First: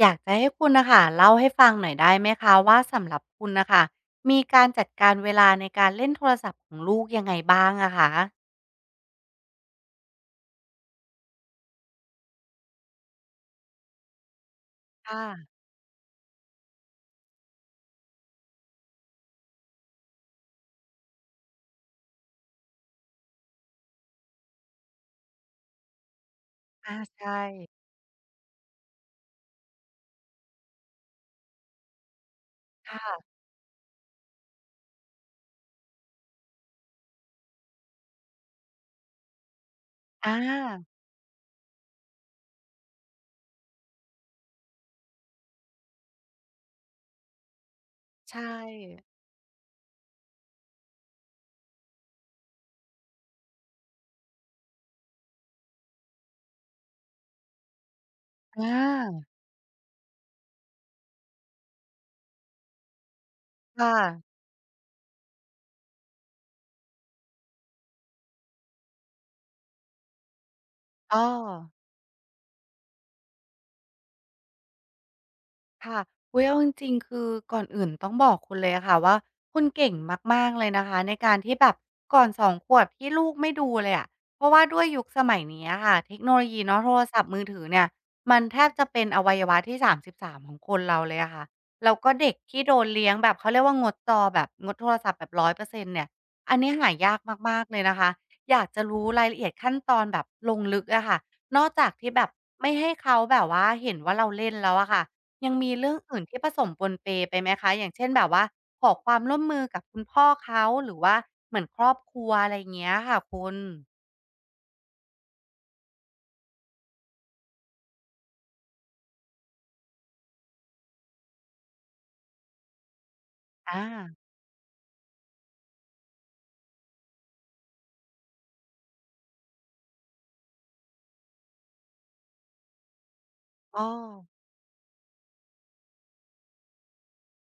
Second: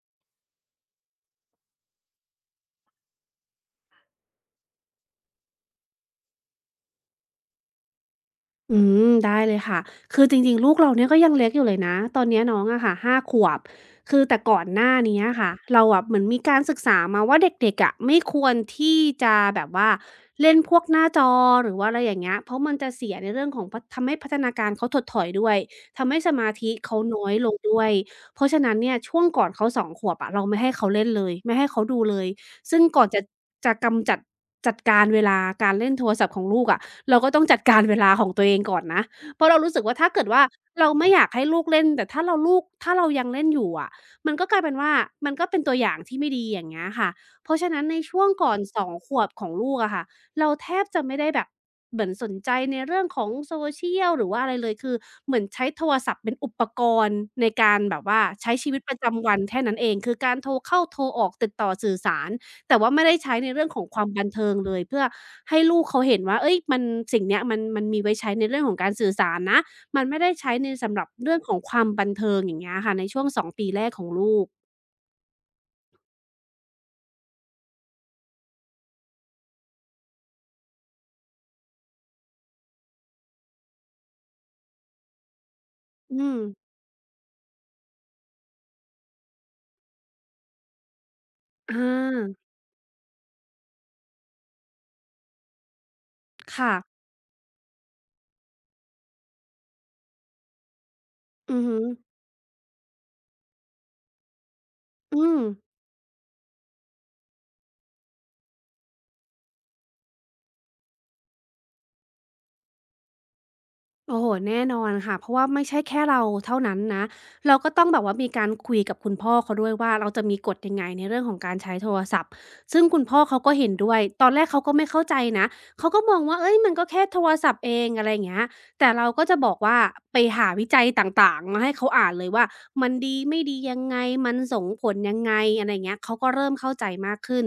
อยากจะให้คุณนะคะเล่าให้ฟังหน่อยได้ไหมคะว่าสำหรับคุณนะคะมีการจัดการเวลาในการเล่นโทรศัพท์ของลูกยังไงบ้างอะคะอืได้เลยค่ะคือจริงๆลูกเราเนี่ยก็ยังเล็กอยู่เลยนะตอนเนี้ยน้องอะค่ะ5ขวบคือแต่ก่อนหน้านี้อะค่ะค่ะเราอะเหมือนมีการศึกษามาว่าเด็กๆอะไม่ควรที่จะแบบว่าเล่นพวกหน้าจอหรือว่าอะไรอย่างเงี้ยเพราะมันจะเสียในเรื่องของทำให้พัฒนาการเขาถดถอยด้วยทำให้สมาธิอาเขาน้อใช่ยลงด้วยเพราะฉะนั้นเนี่ยช่วงก่อนเขา2ขวบอะเราไม่ให้เขาเล่นเลยไม่ให้เขาดูเลยซึ่งก่อนจะค่ะจะกำจัดจัดการเวลาการเล่นโทรศัพท์ของลูกอะ เราก็ต้องจัดการเวลาของตัวเองก่อนนะเพราะเรารู้สึกว่าถ้าเกิดอว่าาเราไม่อยากให้ลูกเล่น แต่ถ้าเราลูกถ้าเรายังเล่นอยู่อะมันก็กลายเป็นว่ามันก็เป็นตัวอย่างที่ไม่ดีอย่างเงี้ยค่ะเพราะฉะนั้นในช่วงใชก่อน2่ขวบของลูกอะค่ะเราแทบจะไม่ได้แบบเหมือนสนใจในเรื่องของ Social หรือว่าอะไรเลยคือเหมือนใช้โทรศัพท์เป็นอุปกรณ์ในการแบบว่าใช้อชีวิตประาจำวันแค่นั้นเองคือการโทรเข้าโทรออกติดต่อสื่อสาร แต่ว่าไม่ได้ใช้ในเรื่องขคองความบัน่ะเทิงเลยเพื่อให้ลูกเขาเห็นว่าเฮ้ยมันสิ่งเนี้ยมันมีไว้ใช้ในเรื่องของการสื่อสารนะมันไม่ได้ใช้ในสำหรับอ้อ เรื่องของความบันเทิงอย่างเงี้ยค่ะในช่วง2ปีแรกของลูกค่ะอุ๊ยเอาจริงๆคือก่อนอื่นต้องบอกคุณเลยอะค่ะว่าคุณเก่งมากๆ เลยนะคะในการที่แบบก่อน2ขวบที่ลูกไม่ดูเลยอะ เพราะว่าด้วยยุคสมัยนี้อะค่ะเทคอืโนมโลยีเนาะโทรศัพท์มือถือเนี่ยมันแทบจะเป็นอวัยวะที่33ของคนเราเลยอะค่ะอแล้วก็เด็กาที่โดนเลี้ยงแบบเขาเรียกว่างดจอแบบงดโทรศัพท์แบบร้อยเปอร์เซ็นต์เนี่ยอันนี้ค่ะหายากมากๆเลยนะคะอยากจะรู้รายละเอียดขั้นตอนแบบลงลึกอะค่ะอืนออกฮึจากที่แบบไม่ให้เขาแบบว่าเห็นว่าเราเล่นแล้วอะค่ะ อืม ยังมีเรื่องอื่นที่ผสมปนเปไปไหมคะ อย่างเช่นแบบว่าขอความร่วมมือกับคุณพ่อเขาหรือว่าเหมือนครอบครัวอะไรอย่างเงี้ยค่ะคุณโอ้โฮแน่นอนค่ะเพราะว่าไม่ใช่แค่เราเท่านั้นนะเราก็ต้องแบบว่ามีการคุยกับคุณพ่อเขาด้วยว่าเราจะมีกฎยังไงในเรื่องของการใช้โทรศัพท์ซึ่งคุณพ่อเขาก็เห็นอาด้วยตอนแรกเขาก็ไม่เข้าใจนะเขาก็มองว่าเฮ้ยมันก็แค่โทรศัพท์เองอะไรอย่างเงี้ยแต่เราก็จะบอกว่าไปหาวิจัยต่างๆมาให้เขาอ่านเลยว่ามันดีไม่ดียัอ้งอไงมันส่งผลยังไงอะไรอย่างเงี้ยเขาก็เริ่มเข้าใจมากขึ้น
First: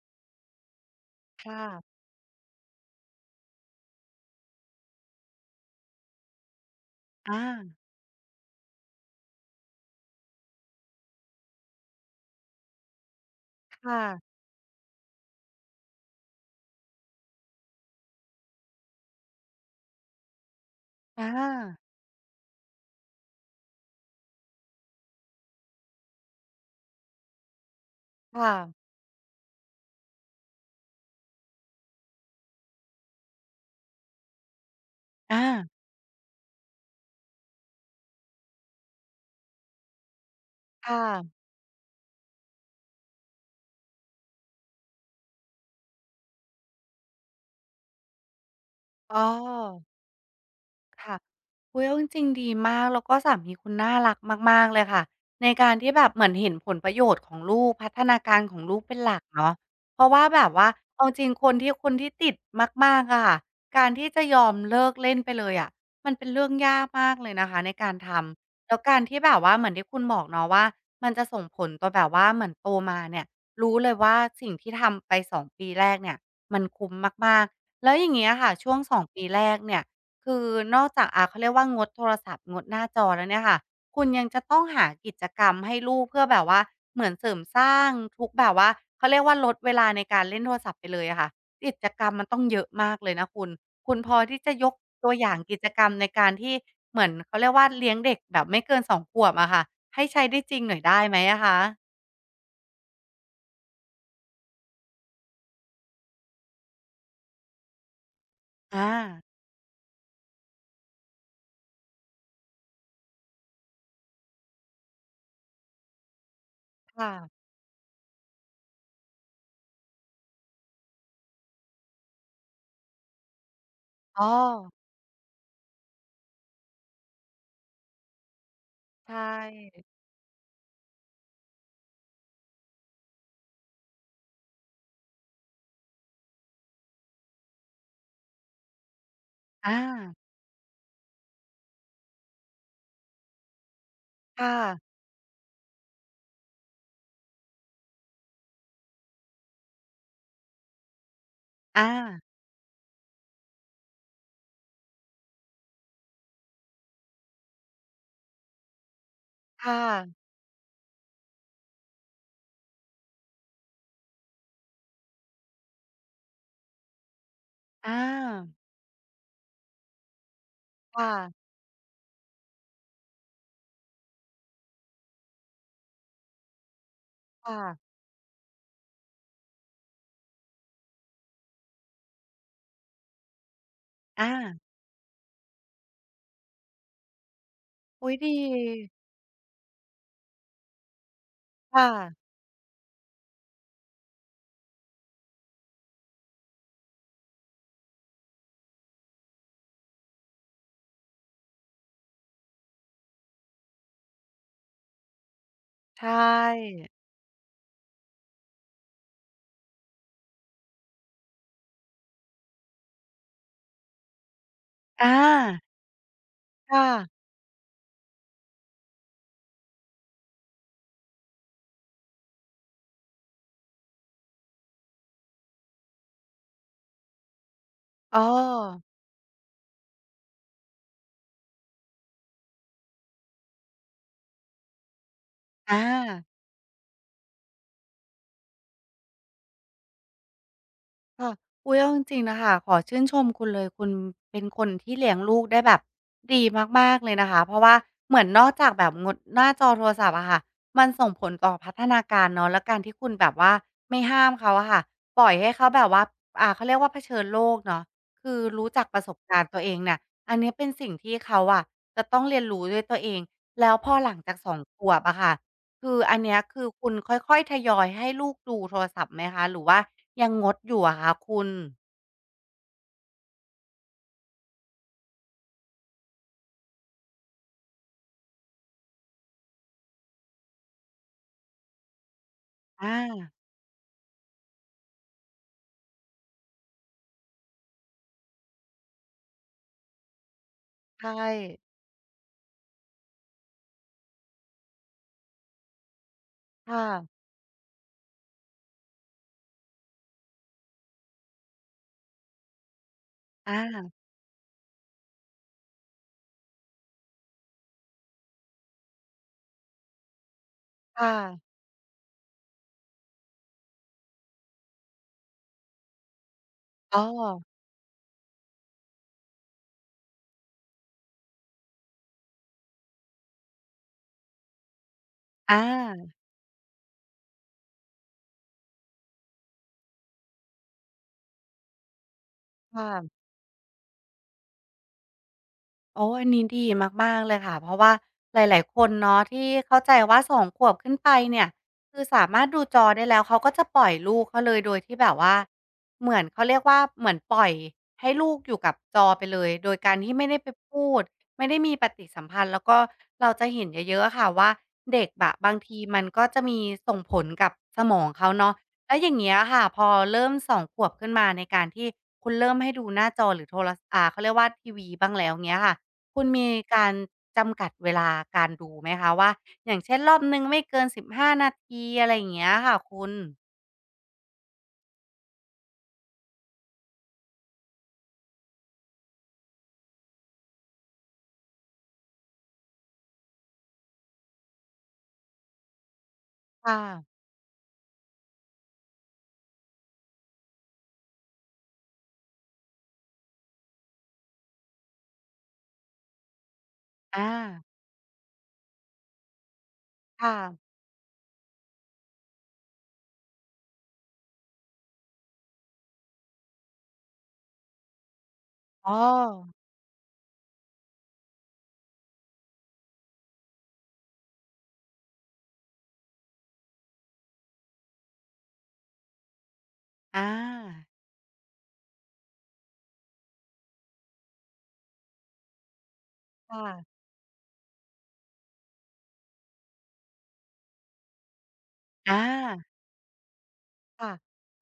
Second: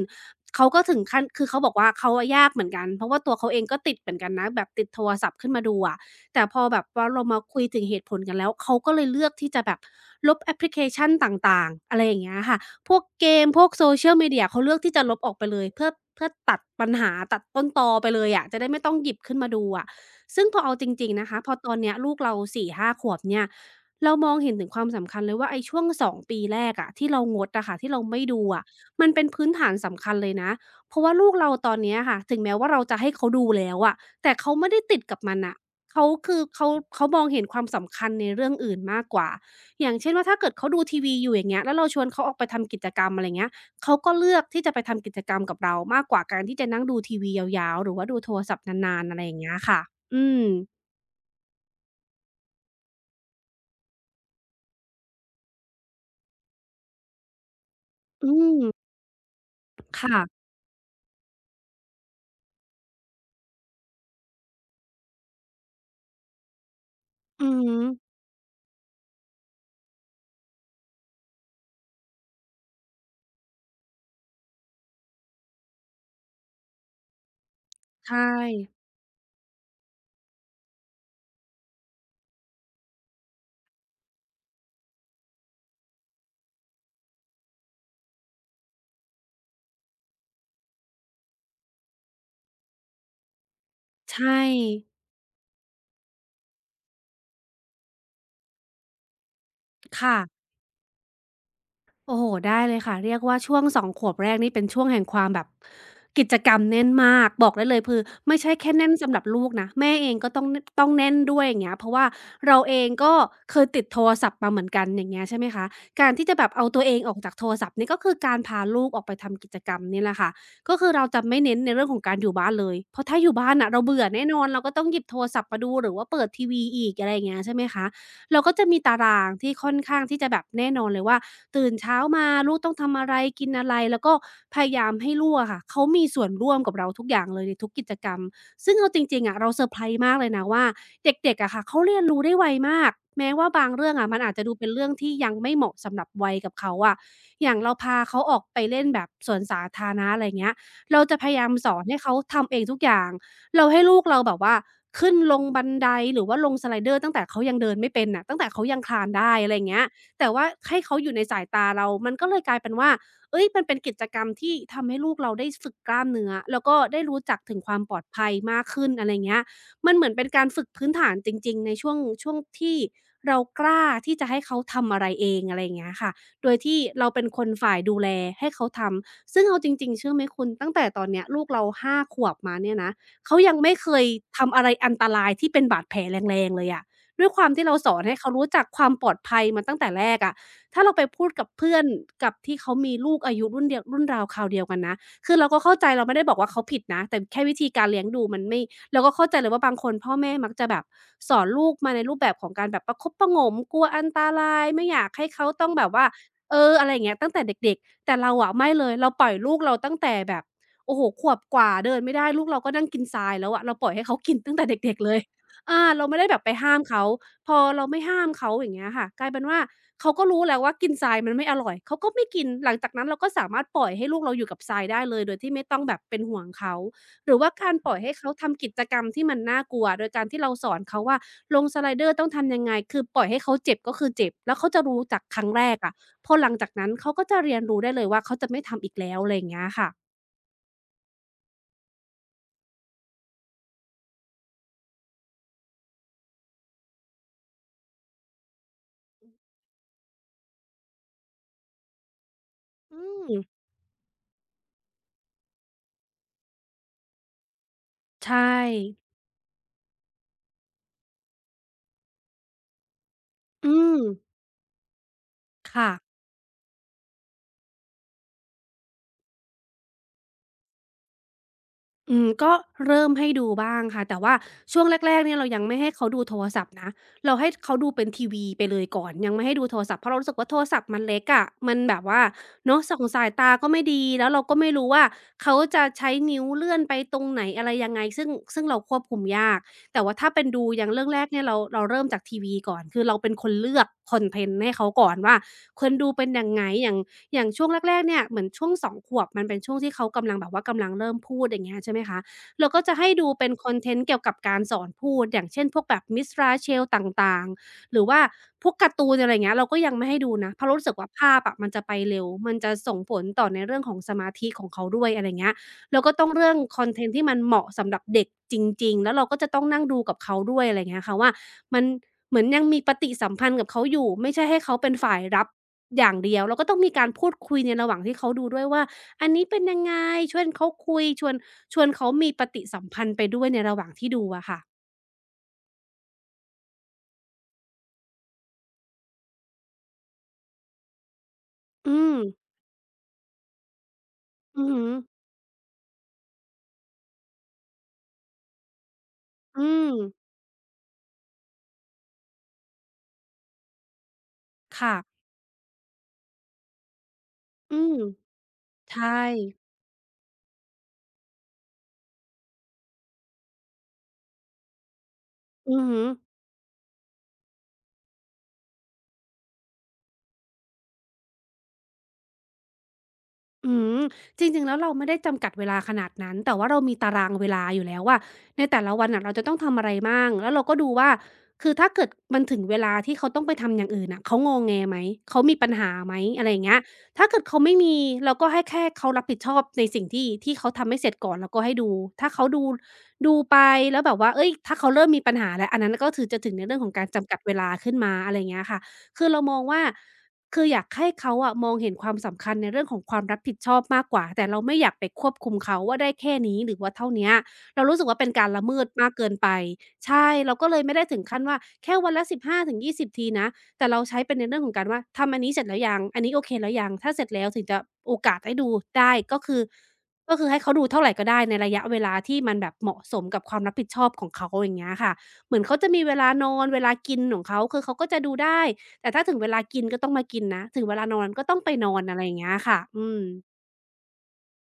เขาก็ถึงขั้นคคือเขาบอกว่า่ะเขาอะยากเหมือนกันเพราะว่าตัวเขาเองก็ติดเหมือนกันนะแบบติดโทรศัพท์ขึ้นมาดูอะ แต่พอแบบว่าเรามาอาคุยถึงเหตุผลกันแล้วเขาก็เลยเลือกที่จะแบบลบแอปพลิเคชันต่างๆอะไรอย่างเงี้ยค่ะพวกเกมพวก ค่ะ Social Media เขาเลือกที่จะลบออกไปเลยเพื่อตัดปัญหาตัดต้นตอไปเลยอะจะได้ไม่ต้องหยิบขึ้นมาดูอะซึ่งพอเอาจริงๆนะอาคะพอตอนเนี้ยลูกเรา4-5ขวบเนี่ยเรามองเห็นถึงความสำคัญเลยว่าไอ้ช่วง2ปีแรกอะที่เรางดอะค่ะที่เราไม่ดูค่ะอะมันเป็นพื้นฐานสำคัญเลยนะเพราะว่าลูกเราตอนเนี้ยค่ะถึงแม้ว่าเราจะให้เขาดูแล้วอะแต่เขาไม่ได้ติดกับมันอาน่ะ เขาคือเขามองเห็นความสำคัญในเรื่องอื่นมากกว่าอย่างเช่นว่าถ้าเกิดเขาดูค่ะทีวีอยู่อย่างเงี้ยแล้วเราชวนเขาออกไปทำกิจกรรมอะไรเงี้ยเขาก็เลือกที่จะไปทำกิจกรรมกับเรามากกว่าการที่จะนั่งดูทีวียาวๆหรือว่าดูโทรศัพท์นานๆอะอ้อ ไรอย่างเงี้ยค่ะอืมค่ะอุ๊ยเอาจริงๆดีมาก แล้วก็สามีคุณน่ารักมากๆ เลยค่ะ ในการที่แบบ เหมือนเห็นผลประโยชน์ของลูกพัฒนาอืการขมองลูกเป็นหลักเนาะเพราะว่าแบค่ะบว่าเอาจริงคนที่ติดมากๆอะค่ะการที่จะยอมเลิกเล่นไปเลยอะมันเป็นเรื่องยากมากเลยอืนะอคะในฮึการทำแล้วการที่แบบว่าเหมือนที่คุณบอกเนาะว่ามันจะส่งผลต่อแบบว่าเหมือนโตมาเนี่ย รู้เลยว่าสิ่งที่ทำไปสองปีแรกเนี่ยมันคุ้มมากๆแล้วอย่างใช่เงี้ยค่ะช่วงสองปีแรกเนี่ย คือนอกจากเขาเรียกว่างดโทรศัพท์งดหน้าจอแล้วเนี่ยค่ะคุณยังจะต้องหากิจกรรมให้ลูกเพื่อแบบว่าเหมือนเสริมสร้างทุกแบบว่าเขาเรียกว่าลดเวลาในการเล่นโทรศัพท์ไปเลยอะค่ะกิจกรรมมันต้องเยอะมากเลยนะคุณคุณพใชอที่่จะยกตัวอย่างกิจกรรมในการที่เหมือนเขาเรียกว่าเลี้ยงเด็กแบบไม่เกินสองขวบอะค่ะให้ใช้ได้ค่ะ จริงหน่อยได้ไหมอะคะโอ้โฮได้เลยค่ะ เรียกว่าช่วงสองขวบแรกนี่เป็นช่วงแห่งความแบบกิจกรรมแน่นมาก บอกได้เลยไม่ใช่แค่อาแน่นสำหรับลูกนะแม่เองก็ต้องต้องแน่นด้วยอย่างเงี้ยเพราะว่าเราเองก็เคยติดโทรศัพท์มาเหมือนกันอย่างเงี้ยใช่ไหมคะการที่จะแบบเอาตัวเองอค่ะอกจากโทรศัพท์นี่ก็คือการพาลูกออกไปทำกิจกรรมนี่แหละค่ะก็คือเราจะไม่เน้นในเรื่องของการอยู่บ้านเลยเพราะถ้าอยู่บ้านน่ะเราเบื่ออ๋แน่อนอนเราก็ต้องหยิบโทรศัพท์มาดูหรือว่าเปิดทีวีอีกอะไรอย่างเงี้ยใช่ไหมคะ เราก็จะมีตาใชรางที่ค่อน่ข้างที่จะแบบแน่นอนเลยว่าตื่นเช้ามาลูกต้องทำอะไรกินอะไรแล้วก็พยายามให้ลูกอะค่ะเขามีส่วนร่วมกับเราทุกอย่างเลยในทุกกิจกรรมซึ่งเอาจริงๆอะเราเซอร์อาไพรส์มากเลยนะว่าเด็กๆอะค่ะเขาเรียนรู้ได้ไวมากแม้ว่าบางเรื่องอะมันอาจจะดูเป็นเรื่ค่ะองที่ยังไม่เหมาะสำหรับวัยกับเขาอะอย่างเราพาเขาออกไปเล่นแบบสวนสาธารณะอะไรเงี้ยเราจะพยายามสอนอาให้เขาทำเองทุกอย่าง เราให้ลูกเราแบบว่าขึ้นลงบันไดหรือว่าลงสไลเดอร์ตั้งแต่เขายังเดินไม่เป็นน่ะตั้งแต่เขายังคลานได้อะไรอย่างเงี้ค่ะยแต่ว่าให้เขาอยู่ในสายตาเรามันก็เลยกลายเป็นว่าเฮ้ยมันเป็นกิจกรรมที่ทำให้ลูกเราได้ฝึกกล้ามเนื้อแล้วก็ได้รู้จักถึงความอปลอดภัยามากขึ้นอะไรอย่างเงี้ยมันเหมือนเป็นการฝึกพื้นฐาค่ะนจริงๆในช่วงที่เรากล้าที่จะให้เขาทำอะไรเองอะไรอย่างเงี้ยค่ะโดยที่เราเป็นคนค่ะ ฝ่ายดูแลให้เขาทำซึ่งเอาจริงๆเชื่อไหมคุณตั้งแต่ตอนเนี้ยลูกเราห้าขวบมาเนี่ยนะ เขายังไม่เคยอาทำอะไรอันตรายที่เป็นบาดแผลแรงๆเลยอะด้วยความที่เราสอนอุ๊ยให้เขาดีรู้จักความปลอดภัยมาตั้งแต่แรกอะถ้าเราไปพูดกับเพื่คอน่ะกับที่เขามีลูกอายุรุ่นเดียวรุ่นราวคราวเดียวกันนะคือเราก็เข้าใจเราไม่ได้บอกว่าเขาผิดนะแต่แค่วิธีการเลี้ยงดูมันไม่เราก็เข้าใจเลยว่าบางคนพ่อแม่มักจะแบบสอนลูกมาในรูปแบบของการแบบประคบประหงมกลัวอันตรายไม่อยากให้เขาต้องแบบว่าใช่เอออะไรอย่างเงี้ยตั้งแต่เด็กๆแต่เราอะไม่เลยเราปล่อยลูกเราตั้งแต่แบบ โอ้โฮขวบกว่าเดินไม่ได้ลูกเราก็นั่งกินทรายแล้วอะเราปล่อยให้เขากินตั้งแต่เด็กๆเลอาย อาเราไม่ได้แบบไปห้ามค่ะเขาพอเราไม่ห้ามเขาอย่างเงี้ยค่ะกลายเป็นว่าเขาก็รู้แล้วว่ากินทรายมันไม่อร่อยเขาก็ไม่กินหลังจากนั้นเราก็สามารถปล่อยให้ลูกเราอยู่กับทรายได้เลยโดยที่ไม่ต้องแบบเป็นห่วงเขาหรือว่าการปล่อยให้อ๋อเขาทำกิจกรรมที่มันน่ากลัวโดยการที่เราสอนเขาว่าลงสไลเดอร์ต้องทำยังไงคือปล่อยให้เขาเจ็บก็คือเจ็บแล้วเขาจะรู้จากครั้งแรอกอะา พอหลังจากนั้นเขาก็จะเรียนรู้ได้เลยว่าเขาจะไม่ทำอีกแล้วอะไรอย่างเงี้ยค่ะค่ะอุ๊ยเอาจริงๆน่ะค่ะขอชื่นชมคุณเลย คุณเป็นคนที่เลี้ยงลูกได้แบบดีมากๆ เลยนะคะ เพราะว่าเหมือนนอกจากแบบงดหน้าจอโทรศัพท์อะค่ะ มันส่งผลต่อพัฒนาการเนาะ แล้วการที่อืคุณแบบม ว่าไม่ห้ามเขาอะค่ะ ปล่อยให้เขาแบบว่าเขาเรียกว่าเผชิญโลกเนาะคือใช่ รู้จักประสบการณ์ตัวเองเนี่ยอันเนี้ยเป็นสิ่งที่เขาอะจะต้องเรียนรู้ด้วยตัวเองแล้อืวพอม หลังจากสองขวบอะค่ะ ค่ะ คืออันเนี้ยคือคุณค่อยๆทยอยให้ลูกดูโทรศัพท์ไหมคะหรือว่ายังงดอยู่อะคะคุณอืม ก็เริ่มให้ดูบ้างค่ะแต่ว่าช่วงแรกๆเนี่ยเรายังไม่ให้เขาดูโทรศัพท์นะ เราให้เขาดูเป็นทีวีไปเลยก่อนยังไม่ให้ดูโทรศัพท์เพราะเรารู้สึกว่าโทรศัพท์มันเล็กอะมันแบบว่าเนาะอาส่องสายตาก็ไม่ดีแล้วเราก็ไม่รู้ว่าเขาจะใช้นิ้วเลื่อนไปตรงไหนอะไรยังไงซึ่งเราควบคุมยากแต่ว่าถ้าเป็นดูอย่างเรื่อใช่งแรกเนี่ยเราเริ่มจากทีวีก่อน คือเราเป็นคนเลือกคอนเทนต์ให้เขาก่อนว่าควรดูเป็นยังไงค่ะอย่าง อย่างช่วงแรกๆเนี่ยเหมือนช่วงสองขวบมันเป็นช่วงที่เขากำลังแบบว่ากำลังเริ่มพูดอย่างเงี้ยใช่ไหมคะเราก็จะให้ดูเป็นอาคอนเทนต์เกี่ยวกับการสอนพูดอย่างเช่นพวกแบบ Miss Rachel ต่างๆ หรือว่าพวกการ์ตูนอะไรอย่างเงี้ยเราก็ยังไม่ให้ดูนะเพราะเรารู้สึกว่าค่ะภาพอะมันจะไปเร็วมันจะส่งผลต่อในเรื่องของสมาธิของเขาด้วยอะไรอย่างเงี้ยเราก็ต้องเรื่องคอนอ๋อเทนต์ที่มันเหมาะสำหรับเด็กจริงๆแล้วเราก็จะต้องนั่งดูกับเขาด้วยอะไรอย่างเงี้ยค่ะว่ามัน เหมือนยังมีปฏิสัมพันธ์กับเขาอยู่ไม่ใช่ให้เขาเป็นฝ่ายรับออาย่างเดียวเราก็ต้องมีการพูดคุยในระหว่างที่เขาดูด้วยว่าอันนี้เป็นยังไงชวนเขาคุยชวนเขามีปฏิสัมพันธ์ค่ะ ไปด้วยในระหว่างที่ดูอะค่ะโอ้อันนี้ดีมากๆเลยค่ะ เพราะว่าหลายๆคนเนาะที่เข้าใจว่าสองขวบขึ้นไปเนี่ยอืคือมสามารถดูจอได้แล้วเขาก็จะปล่อยลูกเขาเลยอือโดยฮึที่แบบว่าเหมือนเขาเรียกว่าเหมือนปล่อยให้ลูกอยู่กับจอไปเลยอืโดยมการที่ไม่ได้ไปพูดไม่ได้มีปฏิสัมพันธ์แล้วก็เราจะเห็นเยอะๆอะค่ะว่าเด็กค่ะอะบางทีมันก็จะมีส่งผลกับอืสมมองเขาเนาะแล้วอใช่ย่างเงี้ยค่ะพอเริ่มสองขวบขึ้นมาในการที่คุณเริ่มให้ดูหน้าจอหรือโทรสเขาเรียกว่าทีวีบ้างแล้วเงี้ยอืค่ะ อฮึ คุณมีการจำกัดเวลาการดูไหมคะว่าอย่างเช่นรอบหนึ่งไม่เกินสิบห้านาทีอะไรอย่างเงี้ยค่ะคุณอืมจริงๆแล้วเราไม่ได้จำกัดเวลาขนาดนั้นแต่ว่าเรามีตารางเวลาอยู่แล้วว่าในแต่ละวันน่ะเราจะต้องทำอะไรบ้างแล้วเราก็ดูว่าคือถ้าเกิดมันถึงเวลาที่เขาต้องไปทำอย่างอื่นน่ะเขางอแงไหมเขามีปัญหาไหมอะไรอย่าคงเงี้ย่ะถ้าเกิดเขาไม่มีเราก็ให้แค่เขารับผิดชอบในสิ่งที่เขาทำไม่เสร็จก่อนเราก็ให้ดูถ้าเขาดูดูไปแล้วแบบว่าเฮ้ยถ้าเขาเริ่มมีปัญหาแล้วอันนั้นก็คือจะถึงในเรื่องของการอาจำกัดเวลาขึ้นมาอะไรอย่างเงี้ยค่ะคือเรามองว่า ค่ะคืออยากให้เขาอะมองเห็นความสำคัญในเรื่องของความรับผิดชอบมากกว่าแต่เราไม่อยากไปควบคุมเขาว่าได้แค่นี้หรือว่าเท่าเนี้ยเรารู้สึกว่าเป็นการละเมิดอ๋อมากเกินไปใช่เราก็เลยไม่ได้ถึงขั้นว่าแค่วันละสิบห้าถึงยี่สิบทีนะแต่เราใช้เป็นในเรื่องของการว่าทำอันนี้เสร็จแล้วยังอันนี้โอเคแล้วยังถ้าเสร็จแล้วถึงจะโอกาสให้ดูได้ก็คืออาก็คือให้เขาดูเท่าไรก็ได้ในระยะเวลาที่มันแบบเหมาะสมกับความรับผิดชอบของเขาอย่างเงี้ยค่ะเหมือนเขาจะมีเวลานอนเวลาค่ะกินของเขาคือเขาก็จะดูได้ แต่ถ้าถึงเวลากินก็ต้องมากินนะถึงเวลานอนก็ต้องไปนอนอะอา ไรอย่างเงี้ยค่ะ อืม ค่ะ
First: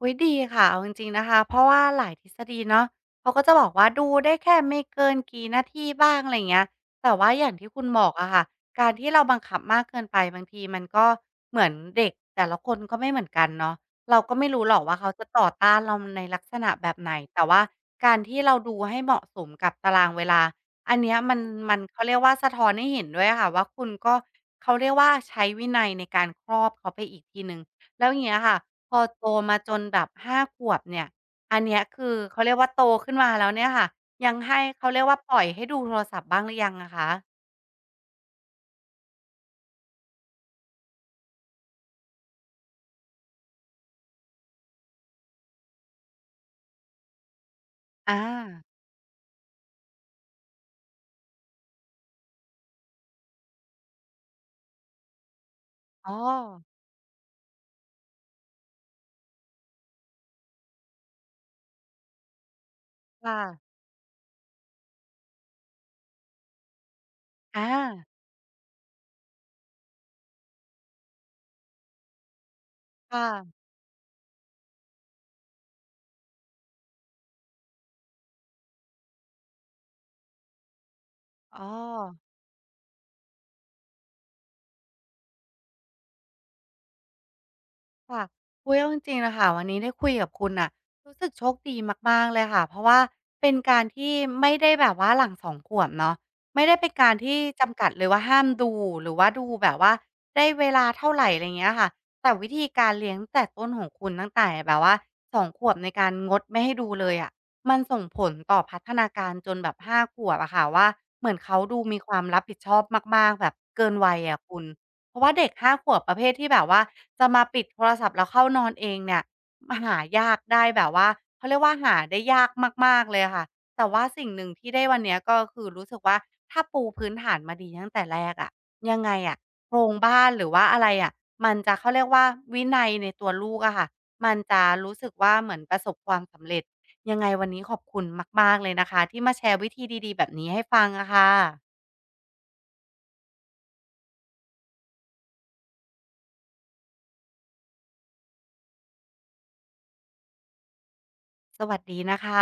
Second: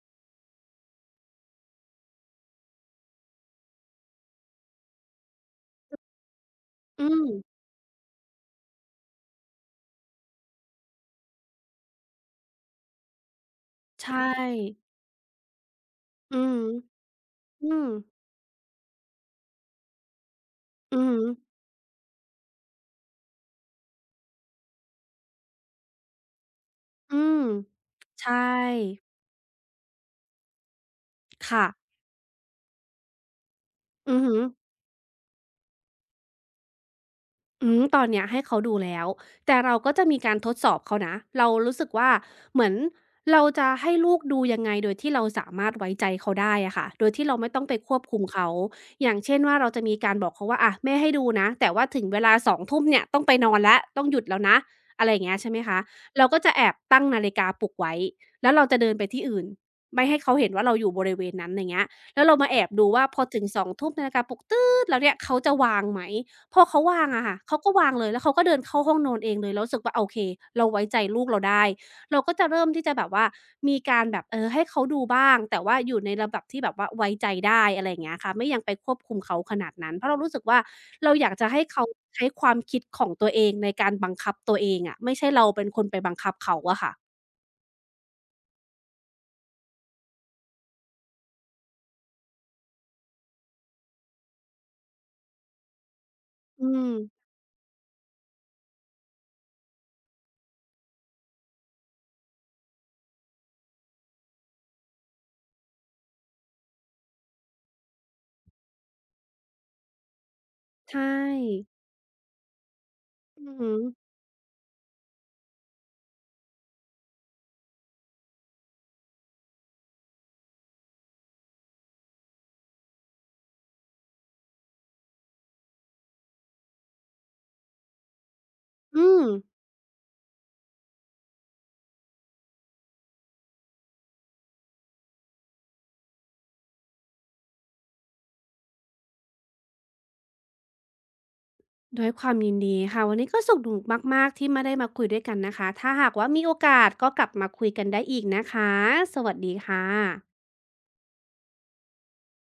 อุ๊ยดีค่ะเอาจริงๆนะคะเพราะว่าหลายทฤษฎีเนาะเขาก็จะบอกว่าดูได้แค่ไม่เกินกี่นาทีบ้างอะไรอย่างเงี้ยอืแต่ม ว่าอย่างที่คุณบอกอะค่ะการที่เราบังคับมากเกินไปบางทีมันก็เหมือนเด็กแต่ละคนก็ไม่เหมือนกันเนาะใช่ เราก็ไม่รู้หรอกว่าเขาจะต่อต้านเราในอืลักษม ณะแบบไหนแต่ว่าอืม การที่เราดูให้เหมาะสมกับตารางเวลาอัอืนอเนี้ฮึยมันเขาเรียกว่าสะท้อนให้เห็นด้วยอะค่ะว่าคุณก็เขาเรียกว่าใช้วินัยในการครอบเขาไปอือีกทีมหนึ่ง แล้วอย่าใชงเงี้ยค่ะพอ่ โตมาจนแบบ5ขวบเนี่ยอันค่ะ เนี้ยคือเขาเรียกว่าโตขึ้นมาแล้วเนี่ยค่ะอือยัฮึ งให้เขาเรียกว่าปล่อยให้ดูโทรศัพท์บ้างหรือยังอะคะอืมตอนเนี้ยให้เขาดูแล้วแต่เราก็จะมีการทดสอบเขานะเรารู้สึกว่าเหมือนเราจะให้ลูกดูยังไงโดยที่เราสามารถไว้ใจเขาได้อะค่ะโดยที่เราไม่ต้องไปควบคุอามเขาอย่างเช่นว่าเราจะมีการบอกเขาว่าอะแม่ให้ดูนะแต่ว่าถึงเวลา2ทุ่มเนี่ยต้องไปนอนแล้วต้องหยุดแล้วนะอะไรอย่างเงี้ยใช่ไหมคะอ๋อเราก็จะแอบตั้งนาฬิกาปลุกไว้แล้วเราจะเดินไปที่อื่นไม่ให้เขาเห็นว่าเราอยู่บริเวณนั้นอย่างเงี้ยแล้วเรามาแอบดูว่าพอคถึงสอง่ะทุ่มนาฬิกาปลุกแล้วเนี่ยเขาจะวางไหม พอเขาวางอะค่ะ เขาอาก็วางเลย แล้วเขาก็เดินเข้าห้องนอนเองเลยเรารู้สึกว่าโอเคเราไว้ใจลูกเราได้ เราก็จะเริ่มที่จะแบบคว่า ่ะมีการแบบให้เขาดูบ้าง แต่ว่าอยู่ในระดับที่แบบว่าไว้ใจได้อะไรอย่างเงี้ยค่ะไม่ยังไปควบคุมเขาขนาดนั้น เพราะเรารู้สึกว่าเราอยากจะอ๋ให้อ เขาใช้ความคิดของตัวเองในการบังคับตัวเองอะไม่ใช่เราเป็นคนไปบังคับเขาอะค่ะค่ะอุ๊ยเอาจริงๆน่ะค่ะวันนี้ได้คุยกับคุณน่ะรู้สึกโชคดีมากๆ เลยค่ะ เพราะว่าเป็นการที่ไม่ได้แบบว่าหลัง2ขวบเนาะไม่อืได้เป็นมการที่จำกัดเลยว่าห้ามดูหรือว่าดูแบบว่าได้เวลาเท่าไรอะไรเงี้ยค่ะแต่วิธีการเลี้ยงตั้งแต่ต้นของคุณตั้งแต่แบบว่าสองขวบในการงดไม่ให้ดูเลยอะมันส่งผลต่อพัฒนาการจนแบบห้าขวบอะค่ะว่าใชเหมือนเขา่ดูมีความรับผิดชอบมากๆอืแบบอฮึเกินวัยอะคุณ เพราะว่าเด็กห้าขวบประเภทที่แบบว่า จะมาปิดโทรศัพท์แล้วเข้านอนเองเนี่ยมาหายากได้แบบว่าเขาเรียกว่าหาได้ยากมากๆเลยอะค่ะแต่ว่าสิ่งหนึ่งที่ได้วันเนี้ยก็คือรู้สึกว่าถ้าปูพื้นฐานมาดีตั้งแต่แรกอะยังอืไงม อะโครงบ้านหรือว่าอะไรอะมันจะเขาเรียกว่าวินัยในตัวลูกอะค่ะมันจะรู้สึกว่าเหมือนประสบความสำเร็จยังไงวันนี้ขอบคุณมากๆเลยนะคะที่มาแชร์วิธีดีๆแบบนี้ให้ฟังอะค่ะด้วยความยินดีค่ะวันนี้ก็สนุกมากๆที่มาได้มาคุยด้วยกันนะคะถ้าหากว่ามีโอกาสก็กลับมาคุยกันได้อีกนะคะสวัสดีค่ะสวัสดีนะคะ